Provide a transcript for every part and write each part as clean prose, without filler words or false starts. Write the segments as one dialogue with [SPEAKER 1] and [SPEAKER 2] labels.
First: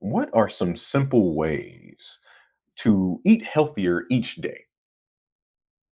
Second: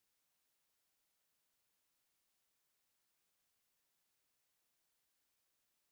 [SPEAKER 1] What are some simple ways to eat healthier each day?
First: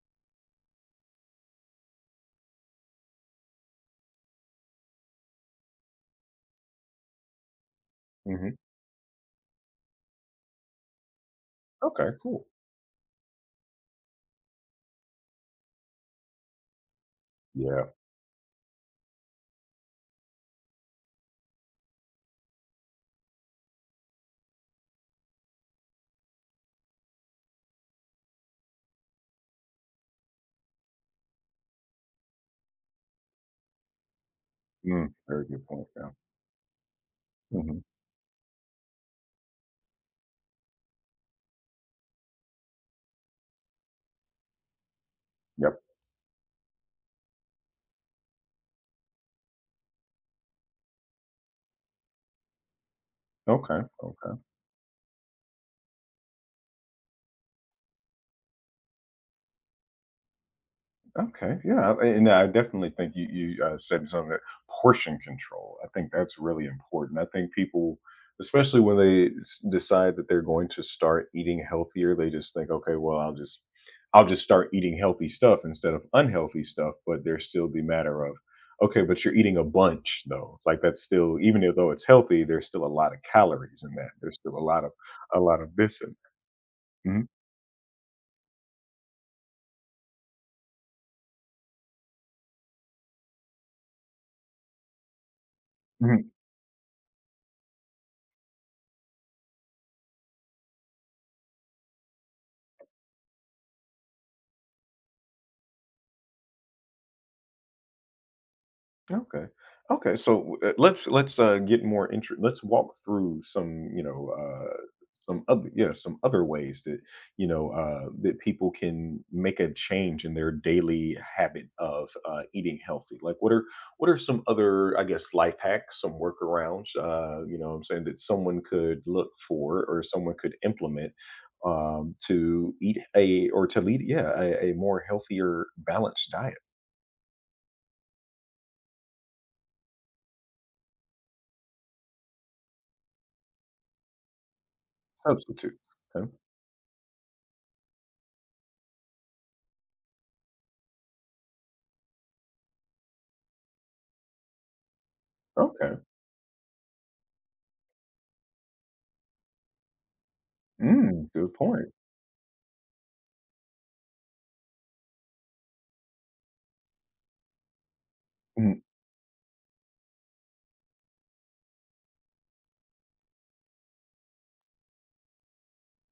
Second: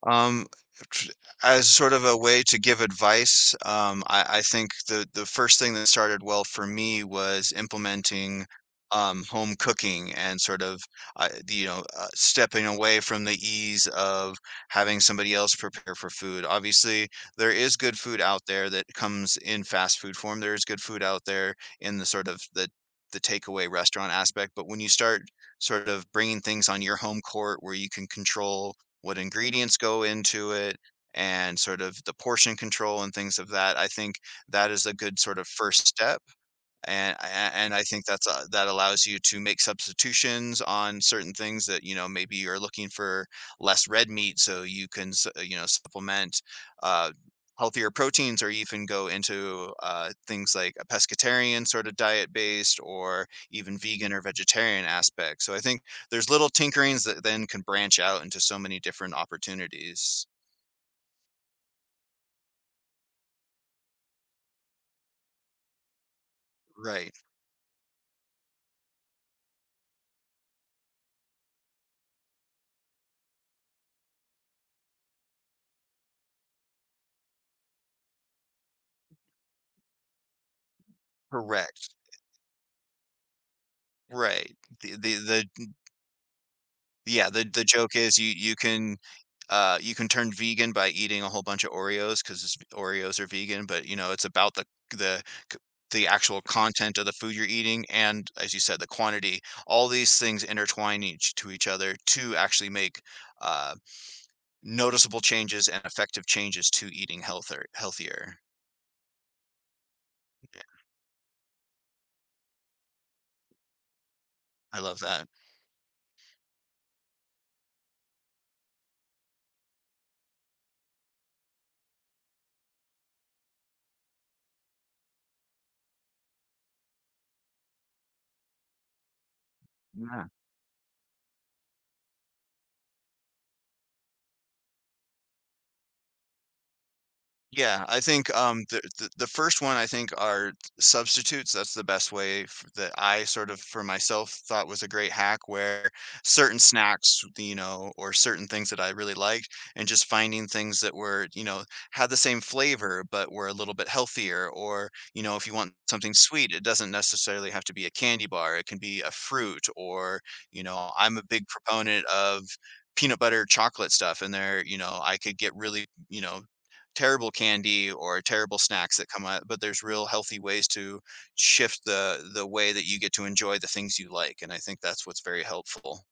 [SPEAKER 2] Um, tr- as sort of a way to give advice, I think the first thing that started well for me was implementing
[SPEAKER 1] hmm
[SPEAKER 2] home cooking and sort of
[SPEAKER 1] Okay, cool.
[SPEAKER 2] stepping away from the ease of having somebody else prepare for food. Obviously, there is
[SPEAKER 1] Yeah.
[SPEAKER 2] good food out there that comes in fast food form. There is good food out there in the sort of the takeaway restaurant aspect, but when you start sort of bringing things on your home court where you can control what ingredients go into it and sort of the portion control and things of that. I think that is a
[SPEAKER 1] Mm,
[SPEAKER 2] good sort
[SPEAKER 1] very
[SPEAKER 2] of
[SPEAKER 1] good point.
[SPEAKER 2] first
[SPEAKER 1] Yeah.
[SPEAKER 2] step and a- and
[SPEAKER 1] hmm
[SPEAKER 2] I think that's that allows you to make substitutions on certain things that you know maybe you're looking for less red meat, so you can you know
[SPEAKER 1] Yep.
[SPEAKER 2] supplement uh, healthier proteins, or even go into things like a pescatarian sort of diet based, or even
[SPEAKER 1] Okay.
[SPEAKER 2] vegan or
[SPEAKER 1] Okay.
[SPEAKER 2] vegetarian aspect. So I think there's little tinkerings that then can branch out into so many different opportunities.
[SPEAKER 1] Okay, yeah, and I definitely think you said something that, portion control. I think that's really
[SPEAKER 2] Right.
[SPEAKER 1] important. I think people, especially when they decide that they're going to start eating healthier, they just think, okay, well, I'll just start eating healthy stuff instead of unhealthy stuff. But there's still the matter of, okay, but you're eating a bunch though. Like that's still, even though
[SPEAKER 2] Correct.
[SPEAKER 1] it's healthy, there's still a lot of calories in that. There's still
[SPEAKER 2] Right.
[SPEAKER 1] a lot of a lot
[SPEAKER 2] The
[SPEAKER 1] of this. And, mhm.
[SPEAKER 2] Yeah, the joke is you can you can turn vegan by eating a whole bunch of Oreos because Oreos are vegan, but you know it's about the c- the actual content of the food you're eating, and as you said, the quantity. All these things intertwine each to each other to actually make uh, noticeable changes and effective changes to eating healthier. Healthier.
[SPEAKER 1] Okay. Okay. So let's get more intro. Let's walk through some, you know,
[SPEAKER 2] I love that.
[SPEAKER 1] some other, yeah, some other ways that, you know, that people can make a change in their daily habit of, eating healthy. Like, what are some other, I guess, life hacks, some workarounds? You know, what I'm saying, that someone could look for or
[SPEAKER 2] Yeah.
[SPEAKER 1] someone could implement, to eat a, or to lead, yeah, a more healthier, balanced diet.
[SPEAKER 2] Yeah, I think the first one I think are substitutes. That's the best way that I sort of for myself thought was a great hack,
[SPEAKER 1] Substitute.
[SPEAKER 2] where
[SPEAKER 1] Okay.
[SPEAKER 2] certain snacks, you know, or certain things that I really liked, and just finding things that were, you know, had the same flavor but were a little bit healthier. Or you know, if you want
[SPEAKER 1] Okay.
[SPEAKER 2] something sweet, it doesn't necessarily have to be a candy bar. It can be a fruit, or you know, I'm a
[SPEAKER 1] Mm,
[SPEAKER 2] big
[SPEAKER 1] good point.
[SPEAKER 2] proponent of peanut butter chocolate stuff in there you know I could get really you know terrible candy or terrible
[SPEAKER 1] Mm,
[SPEAKER 2] snacks that come out, but there's real healthy ways to shift the way that you get to enjoy the things you like, and I think that's what's very helpful.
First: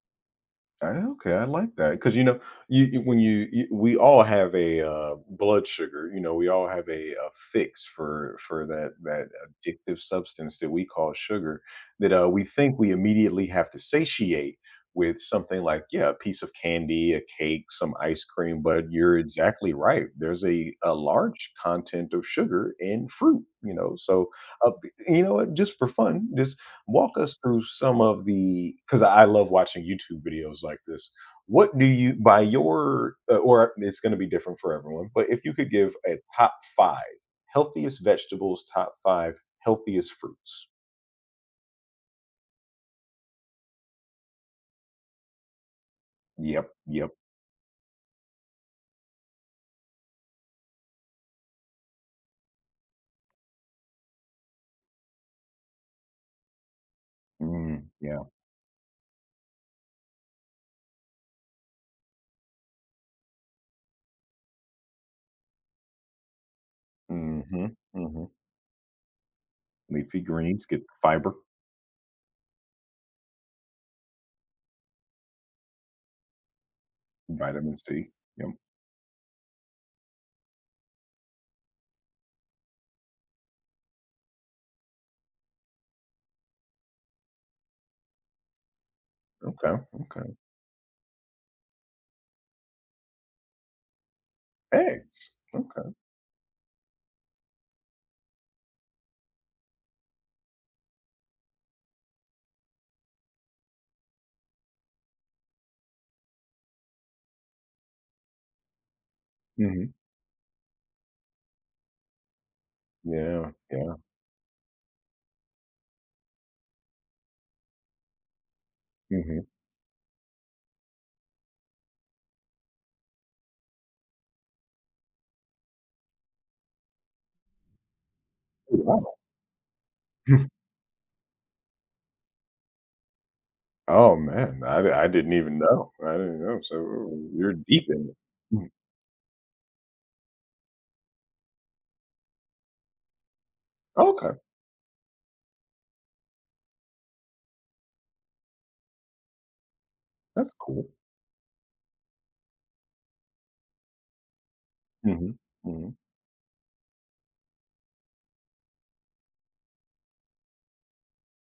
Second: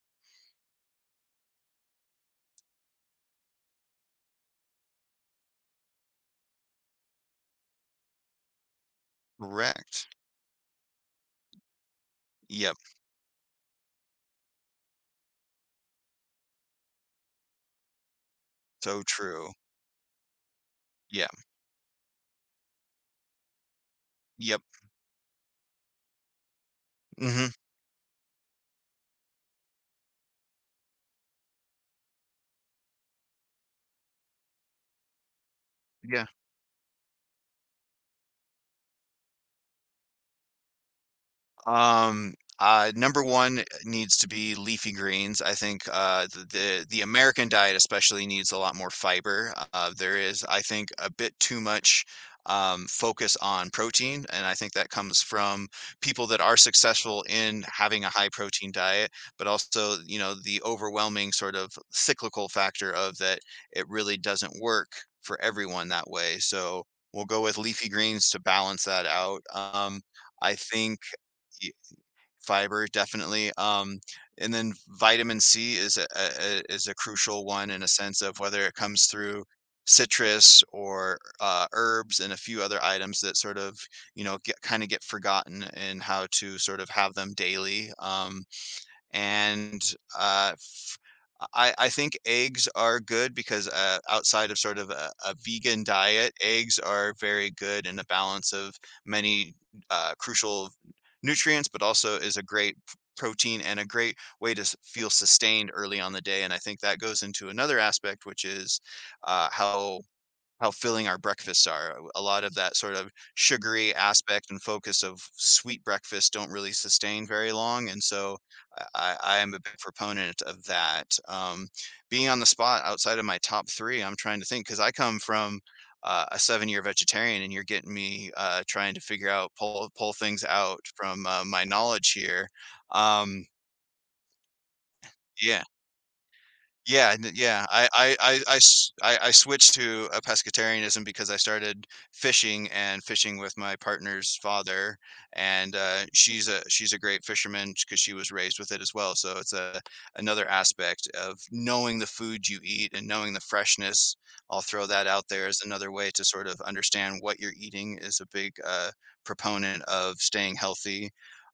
[SPEAKER 1] uh, okay, I like that, because you know, when you, we all have a, blood sugar. You know, we all have a fix for that addictive
[SPEAKER 2] Correct.
[SPEAKER 1] substance that we call sugar. That, we
[SPEAKER 2] Yep.
[SPEAKER 1] think we immediately have to satiate with something like, yeah, a piece of candy, a cake, some ice cream. But
[SPEAKER 2] So
[SPEAKER 1] you're
[SPEAKER 2] true.
[SPEAKER 1] exactly right. There's a
[SPEAKER 2] Yeah.
[SPEAKER 1] large content of sugar in fruit. You know, so,
[SPEAKER 2] Yep.
[SPEAKER 1] uh, you know what? Just for fun, just walk us
[SPEAKER 2] Mhm.
[SPEAKER 1] through some of the, because I love watching YouTube videos like this. What do you, by your, or it's going to be different for everyone, but if you could give a
[SPEAKER 2] Yeah.
[SPEAKER 1] top five healthiest vegetables, top five healthiest fruits.
[SPEAKER 2] Number one needs to be leafy greens. I think uh, the,
[SPEAKER 1] Yep,
[SPEAKER 2] the the
[SPEAKER 1] yep.
[SPEAKER 2] American diet especially needs a lot more fiber. There is, I think, a bit too much focus on protein, and I think that comes from people that are successful in
[SPEAKER 1] Mm,
[SPEAKER 2] having a
[SPEAKER 1] yeah.
[SPEAKER 2] high protein diet, but also, you know, the overwhelming sort of cyclical factor of that it really doesn't work for everyone that way. So we'll go with
[SPEAKER 1] Mm-hmm.
[SPEAKER 2] leafy
[SPEAKER 1] Mm-hmm.
[SPEAKER 2] greens to balance that out.
[SPEAKER 1] Leafy
[SPEAKER 2] I
[SPEAKER 1] greens get
[SPEAKER 2] think
[SPEAKER 1] fiber,
[SPEAKER 2] fiber, definitely. And then vitamin C is a is a crucial one
[SPEAKER 1] vitamin
[SPEAKER 2] in a
[SPEAKER 1] C.
[SPEAKER 2] sense of
[SPEAKER 1] Yep.
[SPEAKER 2] whether it comes through citrus or, herbs and a few other items that sort of, you know, get kinda get forgotten in how to sort of have them daily.
[SPEAKER 1] Okay.
[SPEAKER 2] And,
[SPEAKER 1] Okay.
[SPEAKER 2] uh I think eggs are good because, outside of sort of a
[SPEAKER 1] Eggs.
[SPEAKER 2] vegan
[SPEAKER 1] Okay.
[SPEAKER 2] diet, eggs are very good in a balance of many, crucial nutrients, but also is a great p protein and a great way to s feel sustained early on the day, and I think that goes into another aspect, which is, uh,
[SPEAKER 1] hmm
[SPEAKER 2] how how filling our breakfasts are. A lot of that sort of
[SPEAKER 1] Yeah. Yeah.
[SPEAKER 2] sugary aspect and focus of sweet breakfast don't really sustain very long. And so I
[SPEAKER 1] hmm
[SPEAKER 2] am a big proponent of that. Being on the spot outside of my top three, I'm trying to think because I come from a 7 year vegetarian and you're getting me trying to
[SPEAKER 1] Wow.
[SPEAKER 2] figure out, pull things out from my knowledge here. Um,
[SPEAKER 1] Oh, man. I didn't even
[SPEAKER 2] yeah.
[SPEAKER 1] know. I didn't know. So
[SPEAKER 2] Yeah,
[SPEAKER 1] oh,
[SPEAKER 2] n
[SPEAKER 1] you're
[SPEAKER 2] yeah,
[SPEAKER 1] deep in it.
[SPEAKER 2] I
[SPEAKER 1] Mm.
[SPEAKER 2] s I switched to a pescatarianism because I started fishing with my
[SPEAKER 1] Okay.
[SPEAKER 2] partner's father, and, uh, she's a great fisherman because she was raised with it as well, so it's a another
[SPEAKER 1] That's cool.
[SPEAKER 2] aspect of knowing the food you eat and knowing the freshness. I'll throw that out
[SPEAKER 1] Mhm.
[SPEAKER 2] there as another
[SPEAKER 1] Mhm.
[SPEAKER 2] way to sort of understand what you're eating is a big, proponent of staying healthy.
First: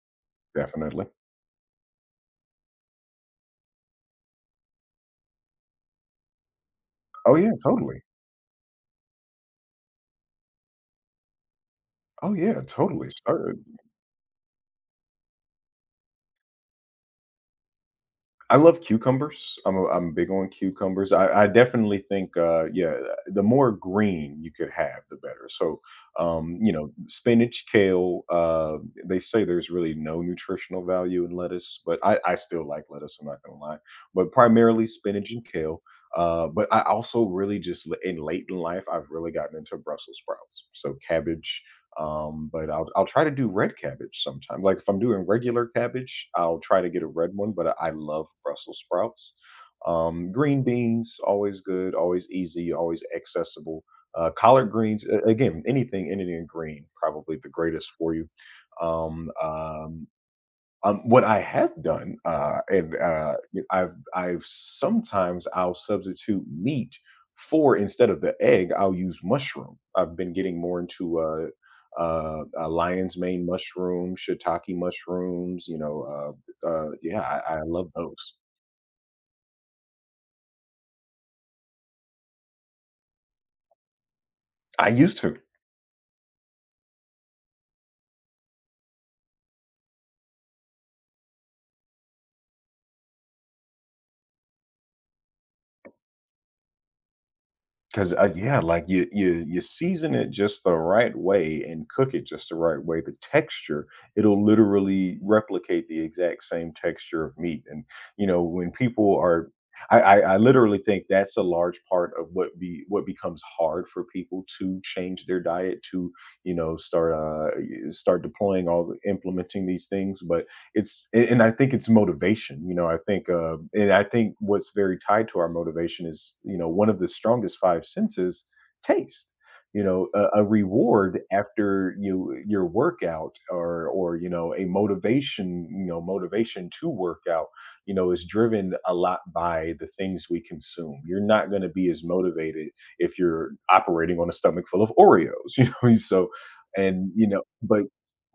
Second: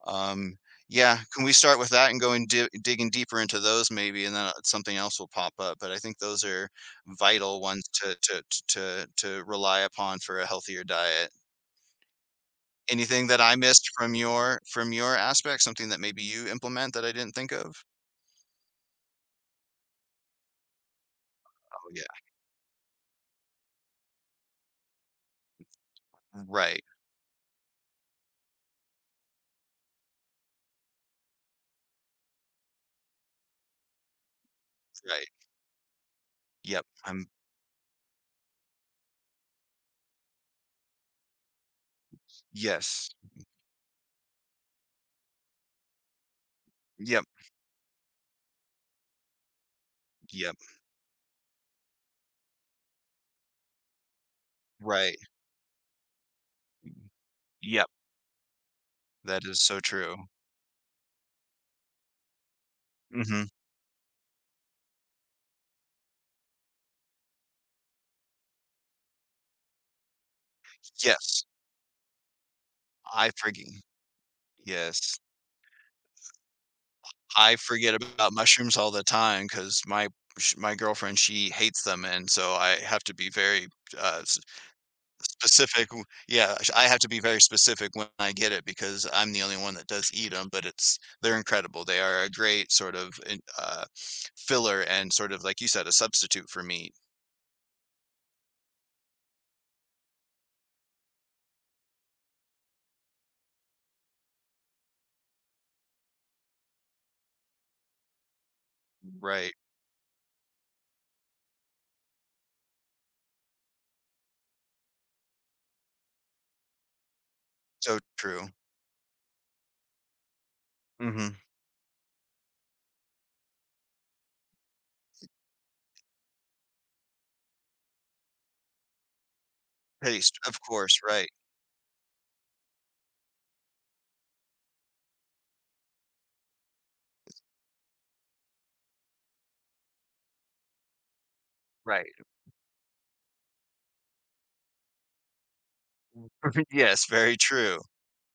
[SPEAKER 2] um
[SPEAKER 1] Definitely.
[SPEAKER 2] yeah, can we start with that and go and di digging deeper into those maybe, and then, something else will pop up, but I think those are
[SPEAKER 1] Oh, yeah.
[SPEAKER 2] vital ones
[SPEAKER 1] Totally.
[SPEAKER 2] to rely upon for a healthier diet.
[SPEAKER 1] Oh, yeah. Totally.
[SPEAKER 2] Anything that I
[SPEAKER 1] Start,
[SPEAKER 2] missed from your aspect, something that maybe you implement that I didn't think of?
[SPEAKER 1] I love cucumbers. I'm big on cucumbers. I
[SPEAKER 2] Oh,
[SPEAKER 1] definitely
[SPEAKER 2] yeah.
[SPEAKER 1] think, yeah, the more green you could have, the better. So, you
[SPEAKER 2] Right,
[SPEAKER 1] know, spinach, kale. They say there's really no nutritional value in lettuce, but I still like lettuce. I'm not gonna lie, but primarily spinach
[SPEAKER 2] right.
[SPEAKER 1] and kale. But I
[SPEAKER 2] Yep,
[SPEAKER 1] also
[SPEAKER 2] I'm
[SPEAKER 1] really just in late in life, I've really gotten into Brussels sprouts. So cabbage, but I'll
[SPEAKER 2] yes.
[SPEAKER 1] try to do red cabbage sometime. Like if I'm doing regular cabbage, I'll try to get a
[SPEAKER 2] Yep,
[SPEAKER 1] red one, but I love Brussels sprouts.
[SPEAKER 2] yep,
[SPEAKER 1] Green beans, always good, always easy, always accessible. Collard greens,
[SPEAKER 2] right.
[SPEAKER 1] again, anything, anything green, probably the
[SPEAKER 2] Yep,
[SPEAKER 1] greatest for you. Um,
[SPEAKER 2] that is so
[SPEAKER 1] um,
[SPEAKER 2] true.
[SPEAKER 1] what I have done, and
[SPEAKER 2] Mhm.
[SPEAKER 1] I've sometimes I'll substitute meat, for instead of the egg, I'll use mushroom. I've been getting more into,
[SPEAKER 2] Yes,
[SPEAKER 1] lion's
[SPEAKER 2] I
[SPEAKER 1] mane
[SPEAKER 2] forgi
[SPEAKER 1] mushroom, shiitake
[SPEAKER 2] yes,
[SPEAKER 1] mushrooms. You know, yeah,
[SPEAKER 2] I
[SPEAKER 1] I love
[SPEAKER 2] forget about
[SPEAKER 1] those.
[SPEAKER 2] mushrooms all the time because my girlfriend, she hates them, and so I have to be very, s
[SPEAKER 1] I used to.
[SPEAKER 2] specific w yeah, sh I have to be very specific when I get it because I'm the only one that does eat them. But it's they're incredible. They are a great sort of in filler and sort of, like you said, a substitute for meat.
[SPEAKER 1] Because yeah, like you season it just the right way and cook it just the right way. The texture, it'll literally replicate the exact same texture of meat. And you know, when people are,
[SPEAKER 2] Right.
[SPEAKER 1] I literally think that's a large part of what be what becomes hard for people to change their diet to, you know, start
[SPEAKER 2] So
[SPEAKER 1] start
[SPEAKER 2] true.
[SPEAKER 1] deploying all the, implementing these things. But it's
[SPEAKER 2] Mhm.
[SPEAKER 1] and I think it's motivation. You know, I think and I think what's very tied to our motivation is, you know, one of the strongest five senses, taste. You know,
[SPEAKER 2] Taste,
[SPEAKER 1] a
[SPEAKER 2] of course,
[SPEAKER 1] reward
[SPEAKER 2] right,
[SPEAKER 1] after your workout, or you know a motivation, you know, motivation to work out, you know, is driven a lot by the things we consume. You're not going to be as
[SPEAKER 2] right.
[SPEAKER 1] motivated if you're operating on a stomach full of Oreos. You know, so,
[SPEAKER 2] Yes,
[SPEAKER 1] and you
[SPEAKER 2] very
[SPEAKER 1] know,
[SPEAKER 2] true.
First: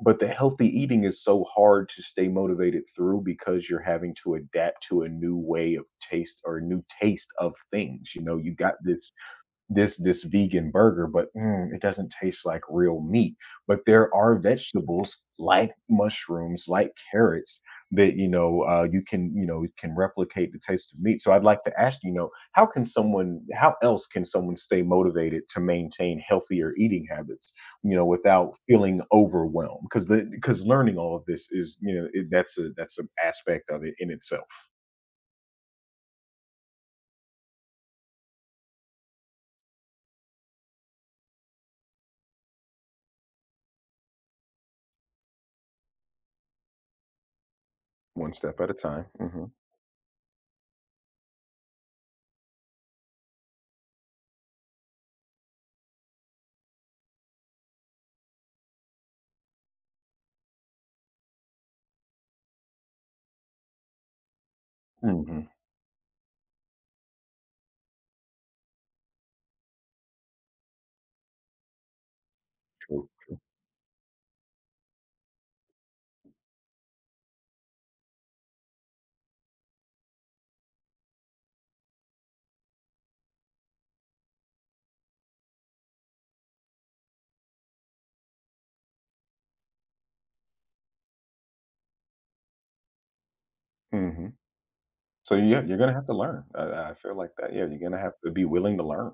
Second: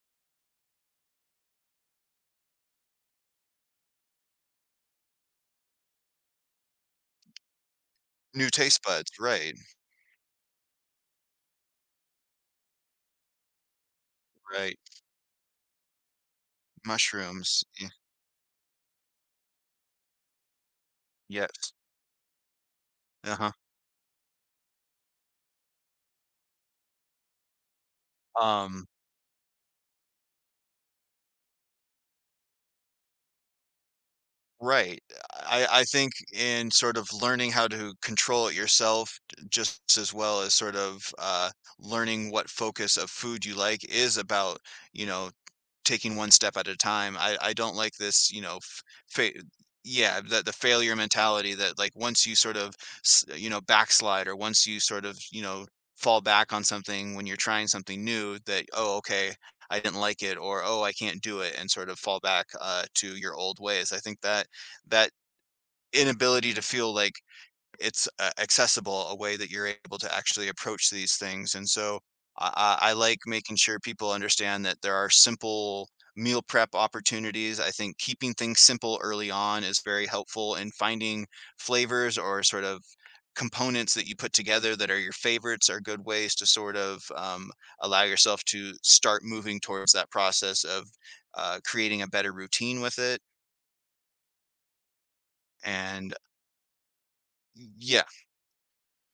[SPEAKER 1] but the healthy eating is so hard to stay motivated through, because you're having to adapt to a new way of taste, or a new taste of things. You know,
[SPEAKER 2] New
[SPEAKER 1] you got
[SPEAKER 2] taste
[SPEAKER 1] this
[SPEAKER 2] buds, right,
[SPEAKER 1] this this vegan burger, but mm, it doesn't taste like real meat. But there are
[SPEAKER 2] right.
[SPEAKER 1] vegetables like mushrooms, like carrots
[SPEAKER 2] Mushrooms, y
[SPEAKER 1] that, you know, you can, you know, can replicate the taste of meat. So I'd like
[SPEAKER 2] Yes.
[SPEAKER 1] to ask, you know, how can someone,
[SPEAKER 2] Uh-huh.
[SPEAKER 1] how else can someone stay motivated to maintain healthier eating habits, you know, without
[SPEAKER 2] Um,
[SPEAKER 1] feeling overwhelmed, because the, because learning all of this is, you know, it, that's a, that's an aspect of it in itself.
[SPEAKER 2] right. I think in sort of learning how to control it yourself, just as well as sort of learning what focus of food you like is about, you know, taking one step at a time. I don't like this,
[SPEAKER 1] One
[SPEAKER 2] you know,
[SPEAKER 1] step at a
[SPEAKER 2] f
[SPEAKER 1] time.
[SPEAKER 2] fa yeah, the failure mentality that like once you sort of, s you know, backslide or once you sort of, you know, fall back on something when you're trying something new that, "Oh, okay, I didn't like it," or, "Oh, I can't do it," and sort of fall back, to your old ways. I think that
[SPEAKER 1] Hmm
[SPEAKER 2] inability to feel like it's accessible a way that you're able to actually approach these things. And so I
[SPEAKER 1] True.
[SPEAKER 2] like making sure people understand that there are simple meal prep opportunities. I think keeping things simple early on is very helpful and finding flavors or sort of components that you put together that are your favorites are good ways to sort of allow yourself to start moving towards that process of creating a better routine with it
[SPEAKER 1] hmm So yeah, you're gonna have to
[SPEAKER 2] and
[SPEAKER 1] learn. I feel like that. Yeah, you're gonna
[SPEAKER 2] yeah.
[SPEAKER 1] have to be willing to learn.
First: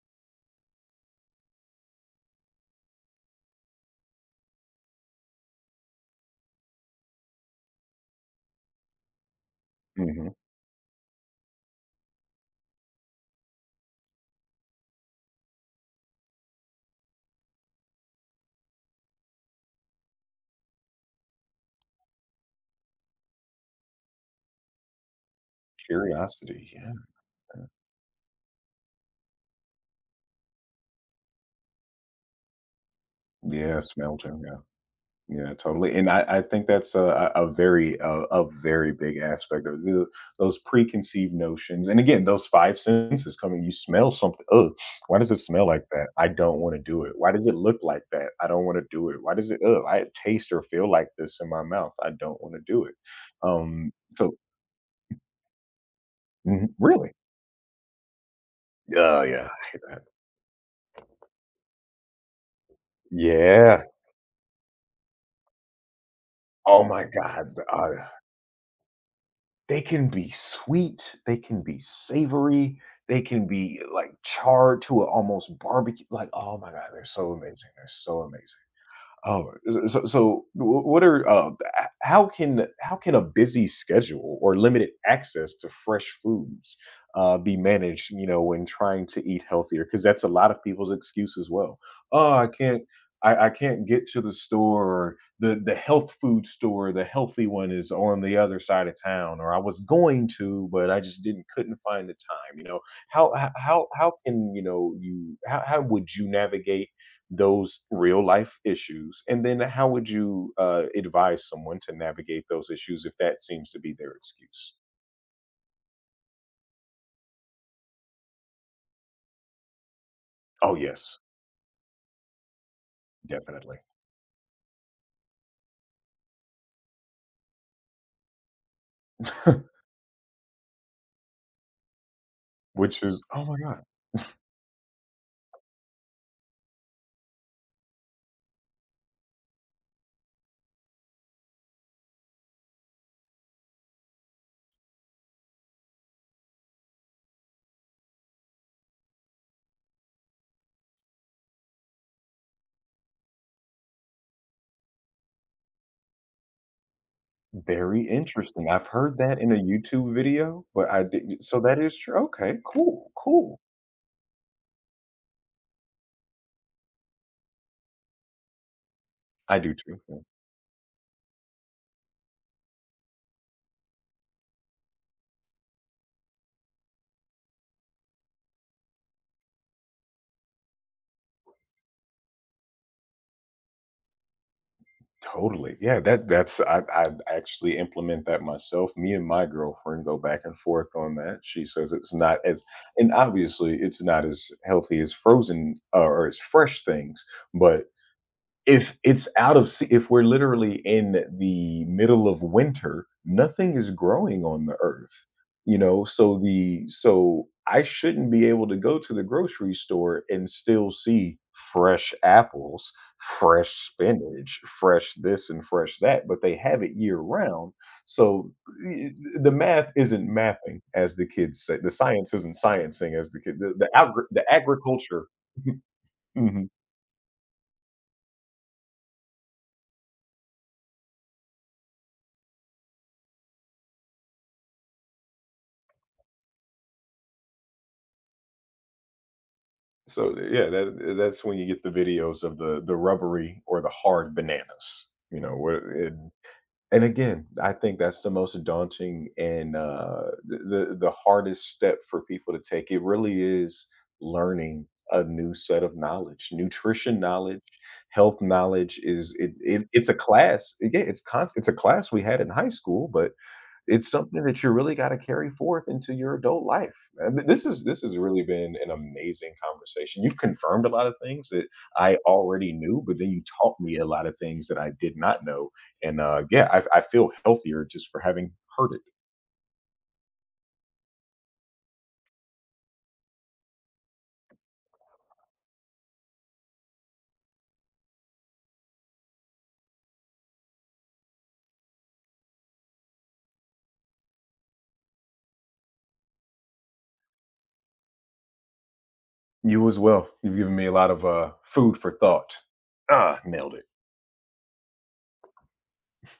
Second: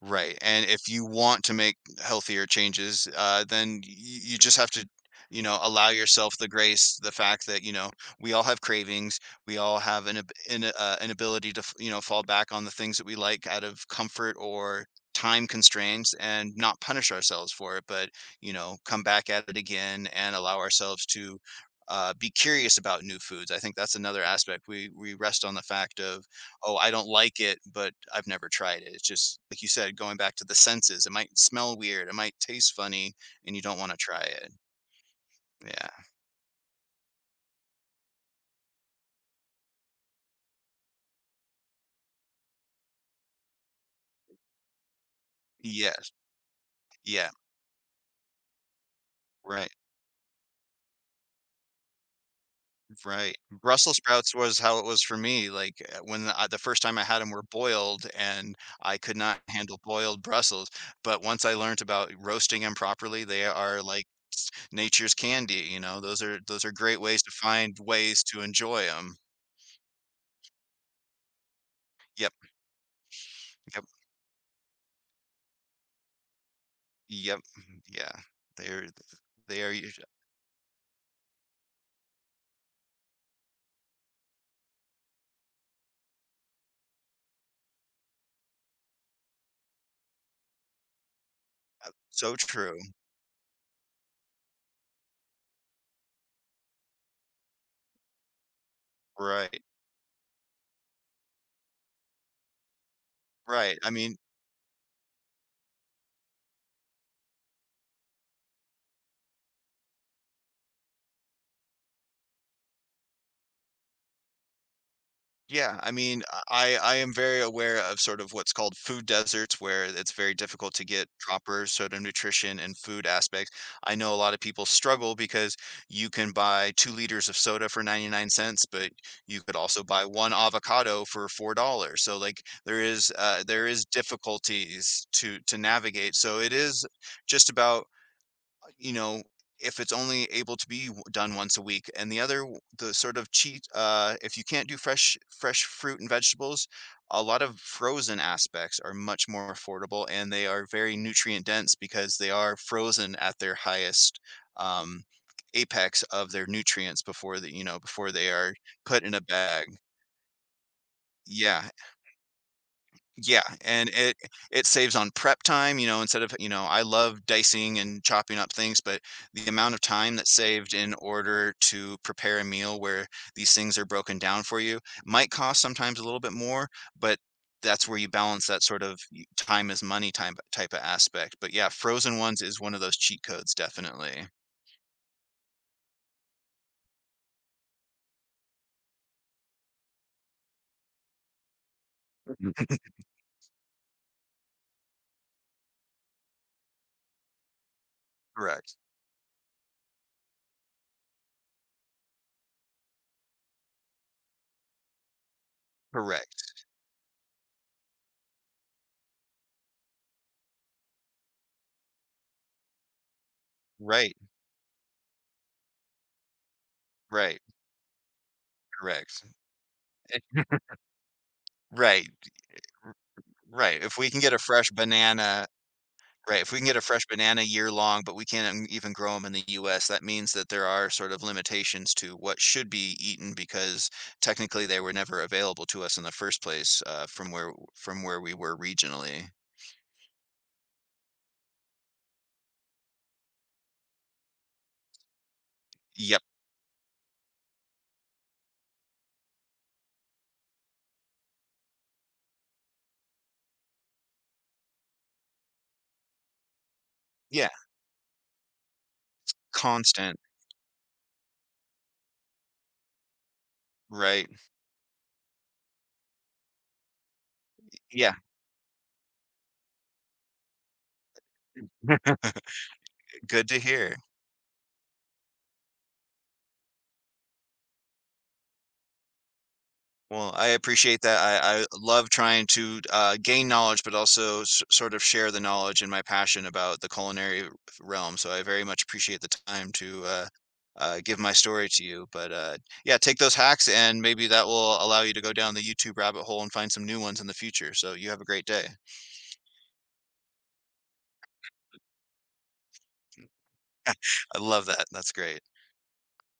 [SPEAKER 2] Right, and if you want to make healthier changes, then y you just have to, you know, allow yourself the grace, the fact that, you know, we all have cravings, we all have
[SPEAKER 1] Mhm.
[SPEAKER 2] an ability to, f you know, fall back on the things that we like out of comfort or time constraints and not punish ourselves for it, but, you know, come back at it again and allow ourselves to, be curious about new foods. I think that's another aspect. We rest on the fact of
[SPEAKER 1] Curiosity,
[SPEAKER 2] "Oh, I
[SPEAKER 1] yeah.
[SPEAKER 2] don't like it," but I've never tried it. It's just, like you said, going back to the senses, it might smell weird, it might taste funny, and you don't
[SPEAKER 1] Yeah,
[SPEAKER 2] wanna try
[SPEAKER 1] smelter,
[SPEAKER 2] it.
[SPEAKER 1] yeah. Yeah,
[SPEAKER 2] Yeah.
[SPEAKER 1] totally, and I think that's a very, a very big aspect of the, those preconceived notions, and again, those 5 senses coming, you smell something, oh, why does it smell like that?
[SPEAKER 2] Yes.
[SPEAKER 1] I don't wanna do it.
[SPEAKER 2] Yeah.
[SPEAKER 1] Why does it look like that? I don't wanna do it. Why does it,
[SPEAKER 2] Right.
[SPEAKER 1] oh, I taste or feel like this in my mouth. I don't wanna do it.
[SPEAKER 2] Right.
[SPEAKER 1] Um,
[SPEAKER 2] Brussels
[SPEAKER 1] so
[SPEAKER 2] sprouts was how it was for me, like, when I the
[SPEAKER 1] Mhm,
[SPEAKER 2] first time I
[SPEAKER 1] really?
[SPEAKER 2] had them were boiled, and I could
[SPEAKER 1] Oh,
[SPEAKER 2] not
[SPEAKER 1] yeah, I
[SPEAKER 2] handle
[SPEAKER 1] hate that.
[SPEAKER 2] boiled Brussels, but once I learned about roasting them properly, they are
[SPEAKER 1] Yeah.
[SPEAKER 2] like s nature's candy, you know? Those are
[SPEAKER 1] Oh
[SPEAKER 2] great
[SPEAKER 1] my
[SPEAKER 2] ways to
[SPEAKER 1] god,
[SPEAKER 2] find ways to enjoy 'em.
[SPEAKER 1] they can be sweet, they can be
[SPEAKER 2] Yep.
[SPEAKER 1] savory, they can be, like, charred to a almost barbecue like, oh my god, they're so
[SPEAKER 2] Yep,
[SPEAKER 1] amazing,
[SPEAKER 2] mm-hmm,
[SPEAKER 1] they're
[SPEAKER 2] yeah,
[SPEAKER 1] so amazing.
[SPEAKER 2] they're
[SPEAKER 1] Oh,
[SPEAKER 2] they are
[SPEAKER 1] so
[SPEAKER 2] usu
[SPEAKER 1] so so what are, how can a busy schedule or limited access to fresh foods, be managed, you know, when trying to eat healthier, because that's a lot of people's excuse as well. "Oh,
[SPEAKER 2] so
[SPEAKER 1] I
[SPEAKER 2] true,
[SPEAKER 1] can't, I can't get to the store," or The health food store, the healthy one is on the other side of town," or "I
[SPEAKER 2] right,
[SPEAKER 1] was going to, but I just didn't couldn't find the time," you know? How h
[SPEAKER 2] right, I
[SPEAKER 1] how
[SPEAKER 2] mean
[SPEAKER 1] can, you know, you, how would you navigate those real life issues? And then how would you advise someone to navigate those issues if that seems to be their excuse?
[SPEAKER 2] yeah, I mean, I am very aware of sort of what's called food deserts, where it's very difficult
[SPEAKER 1] Oh,
[SPEAKER 2] to get
[SPEAKER 1] yes,
[SPEAKER 2] proper sort of nutrition and food aspects.
[SPEAKER 1] definitely.
[SPEAKER 2] I know a lot of people struggle because you can buy 2 liters of soda for 99¢, but you could also buy 1 avocado for $4. So, like, there
[SPEAKER 1] Which
[SPEAKER 2] is,
[SPEAKER 1] is,
[SPEAKER 2] uh,
[SPEAKER 1] oh my
[SPEAKER 2] there
[SPEAKER 1] God,
[SPEAKER 2] is difficulties to navigate, so it is just about you know, if it's only able to be done once a week. And the other, the sort of cheat, if you can't do fresh fruit and vegetables, a lot of frozen aspects are much more affordable and they are very nutrient dense because they are frozen at their highest um, apex of their nutrients before the, you know,
[SPEAKER 1] very
[SPEAKER 2] before they are
[SPEAKER 1] interesting. I've
[SPEAKER 2] put in
[SPEAKER 1] heard
[SPEAKER 2] a
[SPEAKER 1] that in a
[SPEAKER 2] bag.
[SPEAKER 1] YouTube video, but I did. So
[SPEAKER 2] Yeah,
[SPEAKER 1] that is true. Okay, cool,
[SPEAKER 2] yeah,
[SPEAKER 1] cool.
[SPEAKER 2] and It saves on prep time, you know, instead of, you know, I love dicing and chopping up things, but the
[SPEAKER 1] I do
[SPEAKER 2] amount of
[SPEAKER 1] too. Yeah.
[SPEAKER 2] time that's saved in order to prepare a meal where these things are broken down for you might cost sometimes a little bit more, but that's where you balance that sort of time is money time type of aspect. But yeah, frozen ones is one of those cheat codes, definitely.
[SPEAKER 1] Totally. Yeah, that that's, I actually implement that myself. Me and my girlfriend go back and forth on that. She says it's not as, and obviously it's not as healthy as frozen, or as fresh things, but
[SPEAKER 2] Correct.
[SPEAKER 1] if it's out of se if we're literally in the middle of winter, nothing is growing on the earth, you know, so
[SPEAKER 2] Correct.
[SPEAKER 1] the, so I shouldn't be able to go to the grocery store and still see fresh apples, fresh
[SPEAKER 2] Right.
[SPEAKER 1] spinach, fresh this and fresh that, but they have it year
[SPEAKER 2] Right.
[SPEAKER 1] round. So, eh,
[SPEAKER 2] Correct.
[SPEAKER 1] the math isn't mathing, as the kids say. The
[SPEAKER 2] Right,
[SPEAKER 1] science isn't sciencing, as the kid
[SPEAKER 2] right.
[SPEAKER 1] the
[SPEAKER 2] If we can
[SPEAKER 1] agri
[SPEAKER 2] get a
[SPEAKER 1] the
[SPEAKER 2] fresh
[SPEAKER 1] agriculture.
[SPEAKER 2] banana Right, if we
[SPEAKER 1] Mhm.
[SPEAKER 2] can get a fresh banana year long, but we can't even grow them in the US, that means that there are sort of limitations to what should be eaten because technically they were never available to us in the first place, uh, from where we were regionally.
[SPEAKER 1] So, yeah, that that's when you get the videos of the rubbery or the hard bananas, you know, where,
[SPEAKER 2] Yep.
[SPEAKER 1] and again, I think that's the most daunting and the, the hardest step for people to take. It really is learning a new set of knowledge. Nutrition
[SPEAKER 2] Yeah,
[SPEAKER 1] knowledge, health knowledge is it, it it's a
[SPEAKER 2] constant,
[SPEAKER 1] class. Yeah, it's constant, it's a class we had in high school, but it's
[SPEAKER 2] right.
[SPEAKER 1] something that you really gotta carry forth into your adult life, man. Th This is, this
[SPEAKER 2] Yeah,
[SPEAKER 1] has really been an amazing conversation. You've confirmed a lot of things that I already knew, but then you
[SPEAKER 2] good to
[SPEAKER 1] taught me
[SPEAKER 2] hear.
[SPEAKER 1] a lot of things that I did not know, and, yeah, I feel healthier just for having heard it.
[SPEAKER 2] Well, I appreciate that. I love trying to gain knowledge, but also sort of share the knowledge and my passion about the culinary realm. So I very much appreciate the time to give my story to you. But yeah, take those hacks, and maybe that will allow you to go down the YouTube rabbit hole and find some new ones in the future. So you have a great day.
[SPEAKER 1] You as well. You've given me a lot of, food for thought. Ah, nailed it.
[SPEAKER 2] I love that. That's great.